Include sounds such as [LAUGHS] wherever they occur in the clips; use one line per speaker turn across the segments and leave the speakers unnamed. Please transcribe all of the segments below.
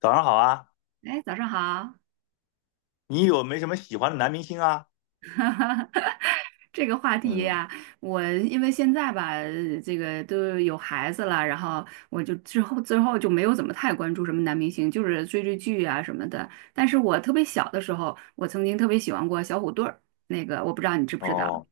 早上好啊，
哎，早上好。
你有没什么喜欢的男明星啊？
[LAUGHS] 这个话题
嗯，
呀、我因为现在吧，这个都有孩子了，然后我就之后就没有怎么太关注什么男明星，就是追追剧啊什么的。但是我特别小的时候，我曾经特别喜欢过小虎队儿，那个我不知道你知不知道。
哦，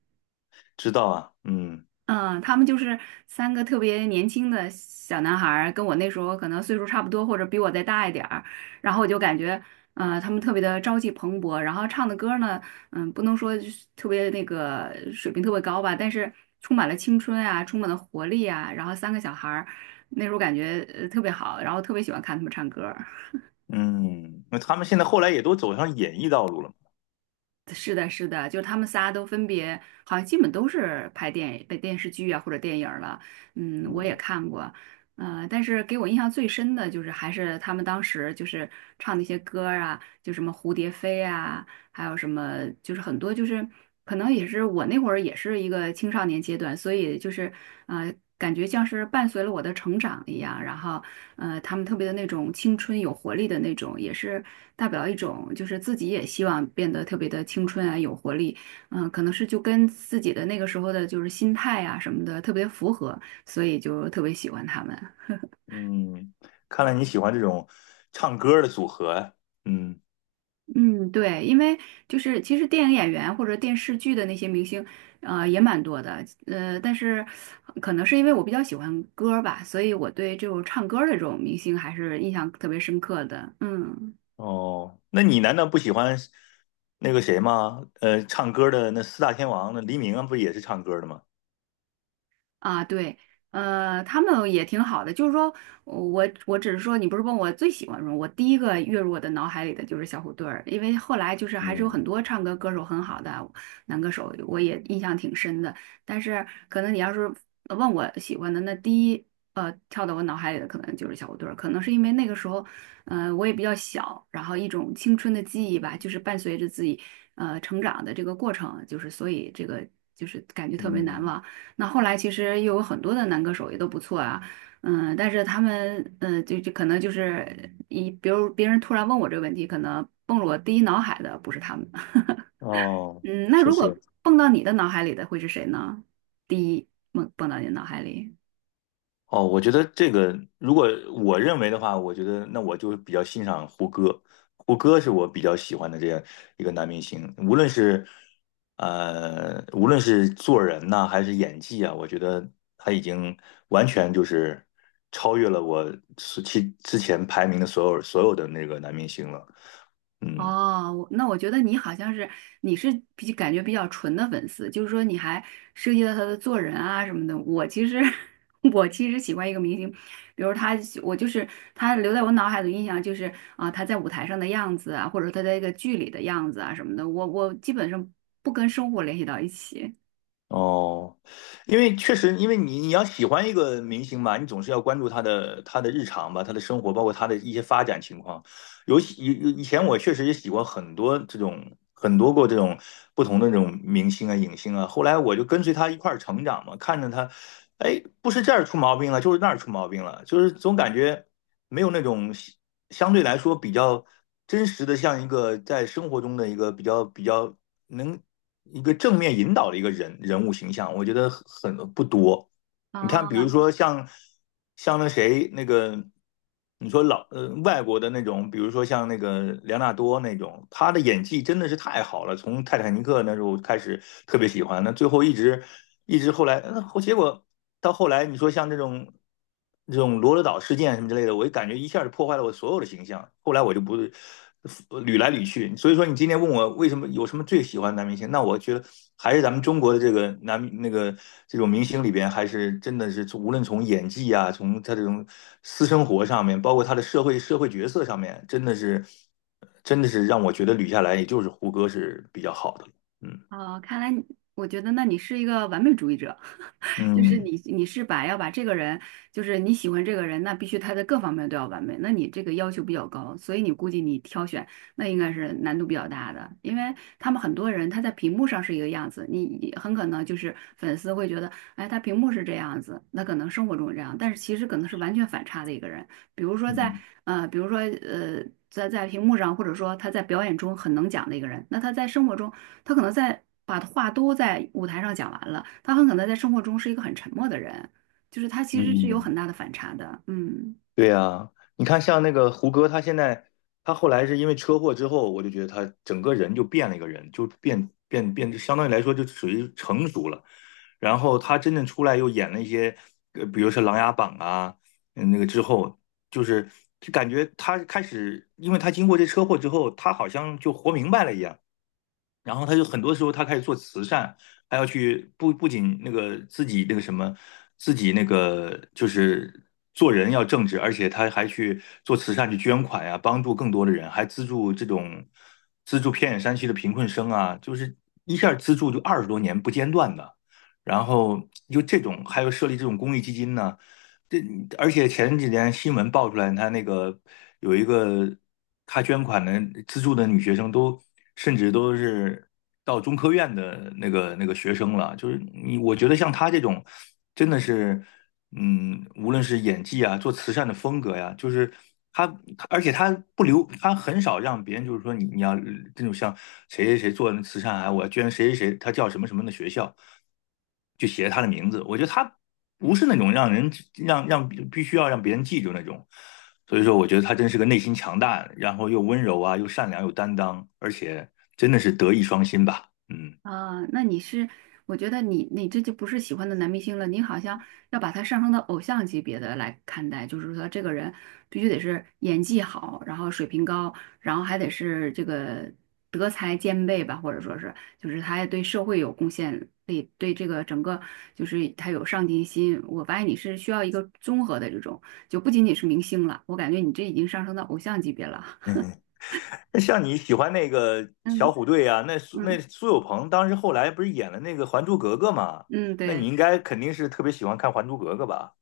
知道啊，嗯
嗯，他们就是三个特别年轻的小男孩儿，跟我那时候可能岁数差不多，或者比我再大一点儿。然后我就感觉，他们特别的朝气蓬勃，然后唱的歌呢，嗯，不能说就是特别那个水平特别高吧，但是充满了青春啊，充满了活力啊。然后三个小孩儿，那时候感觉特别好，然后特别喜欢看他们唱歌。
嗯，那他们现在后来也都走上演艺道路了嘛，
是的，是的，就是他们仨都分别，好像基本都是拍电影、拍电视剧啊或者电影儿了。嗯，我也
嗯
看过，但是给我印象最深的就是还是他们当时就是唱那些歌儿啊，就什么蝴蝶飞啊，还有什么就是很多就是可能也是我那会儿也是一个青少年阶段，所以就是感觉像是伴随了我的成长一样，然后他们特别的那种青春有活力的那种，也是代表一种，就是自己也希望变得特别的青春啊，有活力。嗯、可能是就跟自己的那个时候的就是心态啊什么的特别符合，所以就特别喜欢他们。[LAUGHS]
嗯，看来你喜欢这种唱歌的组合啊，嗯，
嗯，对，因为就是其实电影演员或者电视剧的那些明星，也蛮多的，但是可能是因为我比较喜欢歌儿吧，所以我对这种唱歌儿的这种明星还是印象特别深刻的。嗯。
哦，那你难道不喜欢那个谁吗？唱歌的那四大天王，那黎明啊，不也是唱歌的吗？
啊，对，他们也挺好的，就是说我只是说，你不是问我最喜欢什么，我第一个跃入我的脑海里的就是小虎队儿，因为后来就是还是有很
嗯
多唱歌歌手很好的男歌手，我也印象挺深的。但是可能你要是问我喜欢的，那第一跳到我脑海里的可能就是小虎队儿，可能是因为那个时候，我也比较小，然后一种青春的记忆吧，就是伴随着自己成长的这个过程，就是所以这个就是感觉特别难
嗯，
忘。那后来其实又有很多的男歌手也都不错啊，嗯，但是他们，就可能就是一，比如别人突然问我这个问题，可能蹦入我第一脑海的不是他们。[LAUGHS]
哦，
嗯，那
确
如果
实，
蹦到你的脑海里的会是谁呢？第一蹦到你的脑海里。
哦，我觉得这个，如果我认为的话，我觉得那我就比较欣赏胡歌，胡歌是我比较喜欢的这样一个男明星，无论是做人呐、还是演技啊，我觉得他已经完全就是超越了我之前排名的所有的那个男明星了，嗯。
哦，我那我觉得你好像是你是比感觉比较纯的粉丝，就是说你还涉及到他的做人啊什么的。我其实 [LAUGHS] 我其实喜欢一个明星，比如他，我就是他留在我脑海的印象就是啊、他在舞台上的样子啊，或者他在一个剧里的样子啊什么的。我基本上不跟生活联系到一起。
哦，因为确实，因为你要喜欢一个明星嘛，你总是要关注他的日常吧，他的生活，包括他的一些发展情况。尤其以前我确实也喜欢很多这种很多过这种不同的这种明星啊、影星啊。后来我就跟随他一块儿成长嘛，看着他，哎，不是这儿出毛病了，就是那儿出毛病了，就是总感觉没有那种相对来说比较真实的，像一个在生活中的一个比较。能一个正面引导的一个人物形象，我觉得很不多。你
啊
看，比如说像那谁那个，你说老外国的那种，比如说像那个梁昂纳多那种，他的演技真的是太好了。从泰坦尼克那时候开始特别喜欢，那最后一直后来，嗯，结果到后来你说像这种罗德岛事件什么之类的，我感觉一下就破坏了我所有的形象。后来我就不捋来捋去，所以说你今天问我为什么有什么最喜欢的男明星，那我觉得还是咱们中国的这个男那个这种明星里边，还是真的是无论从演技啊，从他这种私生活上面，包括他的社会角色上面，真的是让我觉得捋下来，也就是胡歌是比较好的了嗯
啊，看来你我觉得那你是一个完美主义者。就是
嗯
你是把要把这个人，就是你喜欢这个人，那必须他在各方面都要完美，那你这个要求比较高，所以你估计你挑选那应该是难度比较大的，因为他们很多人他在屏幕上是一个样子，你很可能就是粉丝会觉得，哎，他屏幕是这样子，那可能生活中是这样，但是其实可能是完全反差的一个人，比如说在
嗯
呃，比如说呃。在屏幕上，或者说他在表演中很能讲的一个人，那他在生活中他可能在把话都在舞台上讲完了，他很可能在生活中是一个很沉默的人，就是他其实是有很
嗯。
大的反差的。嗯。
对呀，你看像那个胡歌，他现在他后来是因为车祸之后，我就觉得他整个人就变了一个人，就变，就相当于来说就属于成熟了。然后他真正出来又演了一些，比如说《琅琊榜》啊，嗯那个之后，就是感觉他开始，因为他经过这车祸之后，他好像就活明白了一样，然后他就很多时候他开始做慈善，还要去不仅那个自己那个什么，自己那个就是做人要正直，而且他还去做慈善去捐款呀、帮助更多的人，还资助偏远山区的贫困生啊，就是一下资助就20多年不间断的。然后就这种，还有设立这种公益基金呢，这而且前几天新闻爆出来，他那个有一个他捐款的资助的女学生都，甚至都是到中科院的那个学生了。就是你，我觉得像他这种，真的是，嗯，无论是演技啊，做慈善的风格呀，就是他，而且他不留，他很少让别人就是说你要这种像谁谁谁做慈善啊，我要捐谁谁谁，他叫什么什么的学校，就写他的名字。我觉得他不是那种让必须要让别人记住那种。所以说，我觉得他真是个内心强大，然后又温柔啊，又善良，又担当，而且真的是德艺双馨吧。嗯。
啊，那你是，我觉得你这就不是喜欢的男明星了，你好像要把他上升到偶像级别的来看待，就是说这个人必须得是演技好，然后水平高，然后还得是这个德才兼备吧，或者说是就是他还对社会有贡献对这个整个就是他有上进心。我发现你是需要一个综合的这种，就不仅仅是明星了，我感觉你这已经上升到偶像级别了。
嗯嗯那像你喜欢那个
[LAUGHS]
小
嗯
虎队啊，那
嗯
苏有朋当时后来不是演了那个《还珠格格》嘛？
嗯，
那你
对。
应该肯定是特别喜欢看《还珠格格》吧？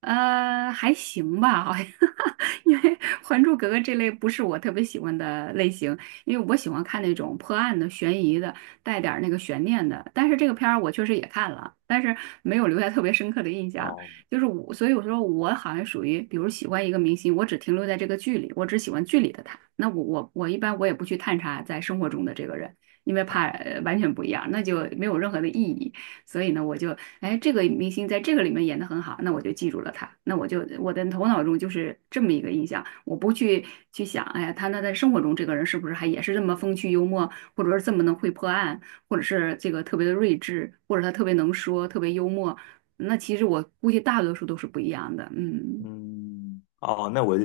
还行吧，好像。[LAUGHS] 因为《还珠格格》这类不是我特别喜欢的类型，因为我喜欢看那种破案的、悬疑的，带点儿那个悬念的。但是这个片儿我确实也看了，但是没有留下特别深刻的印象。
哦
就是我，所以我说我好像属于，比如喜欢一个明星，我只停留在这个剧里，我只喜欢剧里的他。那我一般我也不去探查在生活中的这个人，因为怕
啊，
完全不一样，那就没有任何的意义。所以呢，我就哎，这个明星在这个里面演得很好，那我就记住了他。那我就我的头脑中就是这么一个印象，我不去去想，哎呀，他那在生活中这个人是不是还也是这么风趣幽默，或者是这么能会破案，或者是这个特别的睿智，或者他特别能说，特别幽默。那其实我估计大多数都是不一样的。嗯。
嗯，哦，那我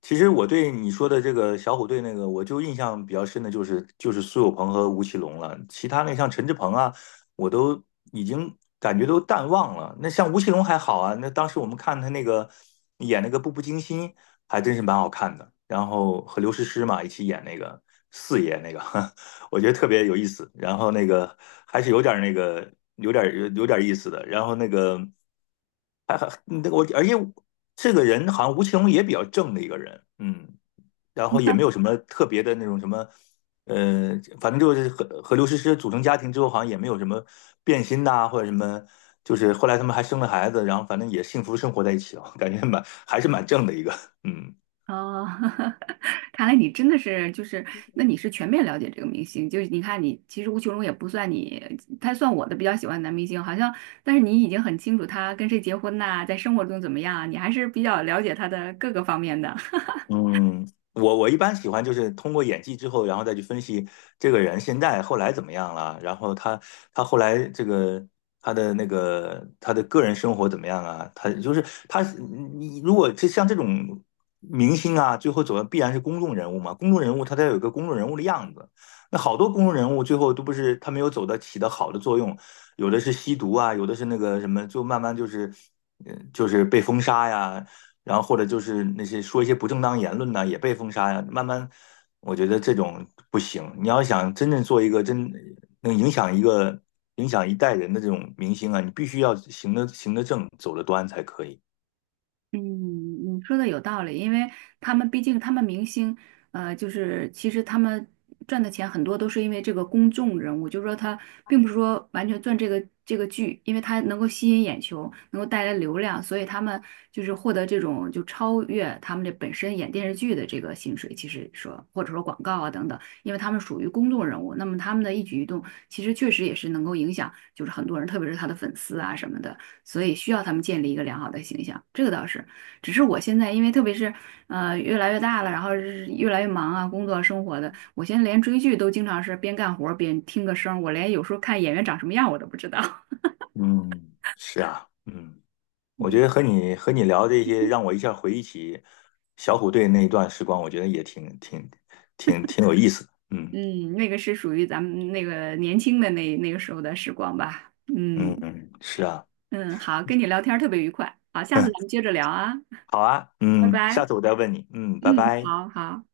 其实我对你说的这个小虎队那个，我就印象比较深的就是苏有朋和吴奇隆了，其他那像陈志朋啊，我都已经感觉都淡忘了。那像吴奇隆还好啊，那当时我们看他那个演那个《步步惊心》，还真是蛮好看的。然后和刘诗诗嘛一起演那个四爷那个，[LAUGHS] 我觉得特别有意思。然后那个还是有点儿那个有点儿有点儿意思的。然后那个。还那个我，而且这个人好像吴奇隆也比较正的一个人，嗯，然后也没有什么特别的那种什么，呃，反正就是和刘诗诗组成家庭之后，好像也没有什么变心呐、或者什么，就是后来他们还生了孩子，然后反正也幸福生活在一起了，感觉蛮还是蛮正的一个，嗯。
哦。[LAUGHS] 看来你真的是就是，那你是全面了解这个明星，就是你看你其实吴奇隆也不算你，他算我的比较喜欢的男明星，好像，但是你已经很清楚他跟谁结婚呐、在生活中怎么样啊，你还是比较了解他的各个方面的。
嗯，我一般喜欢就是通过演技之后，然后再去分析这个人现在后来怎么样了，然后他后来这个他的个人生活怎么样啊？他就是他，你如果就像这种明星啊，最后走的必然是公众人物嘛，公众人物他得有一个公众人物的样子。那好多公众人物最后都不是他没有起到好的作用，有的是吸毒啊，有的是那个什么，就慢慢就是，就是被封杀呀，然后或者就是那些说一些不正当言论呢，也被封杀呀、慢慢，我觉得这种不行。你要想真正做一个能影响一代人的这种明星啊，你必须要行得正，走得端才可以。
嗯，你说的有道理，因为他们毕竟他们明星，就是其实他们赚的钱很多都是因为这个公众人物，就是说他并不是说完全赚这个剧，因为他能够吸引眼球，能够带来流量，所以他们就是获得这种就超越他们这本身演电视剧的这个薪水，其实说或者说广告啊等等，因为他们属于公众人物，那么他们的一举一动其实确实也是能够影响，就是很多人，特别是他的粉丝啊什么的。所以需要他们建立一个良好的形象，这个倒是。只是我现在因为特别是越来越大了，然后是越来越忙啊，工作生活的，我现在连追剧都经常是边干活儿边听个声儿，我连有时候看演员长什么样我都不知道。[LAUGHS]
嗯，是啊，嗯，我觉
嗯
得和你聊这些，让我一下回忆起小虎队那一段时光，我觉得也挺有意思的。嗯
嗯，那个是属于咱们那个年轻的那个时候的时光吧。
嗯
嗯
嗯，是啊，
嗯，好，跟你聊天儿特别愉快，好，下次咱
[LAUGHS]
们接着聊啊，
好啊，
拜
嗯，
拜。
下次我再问你。嗯，拜
嗯，
拜。
好好。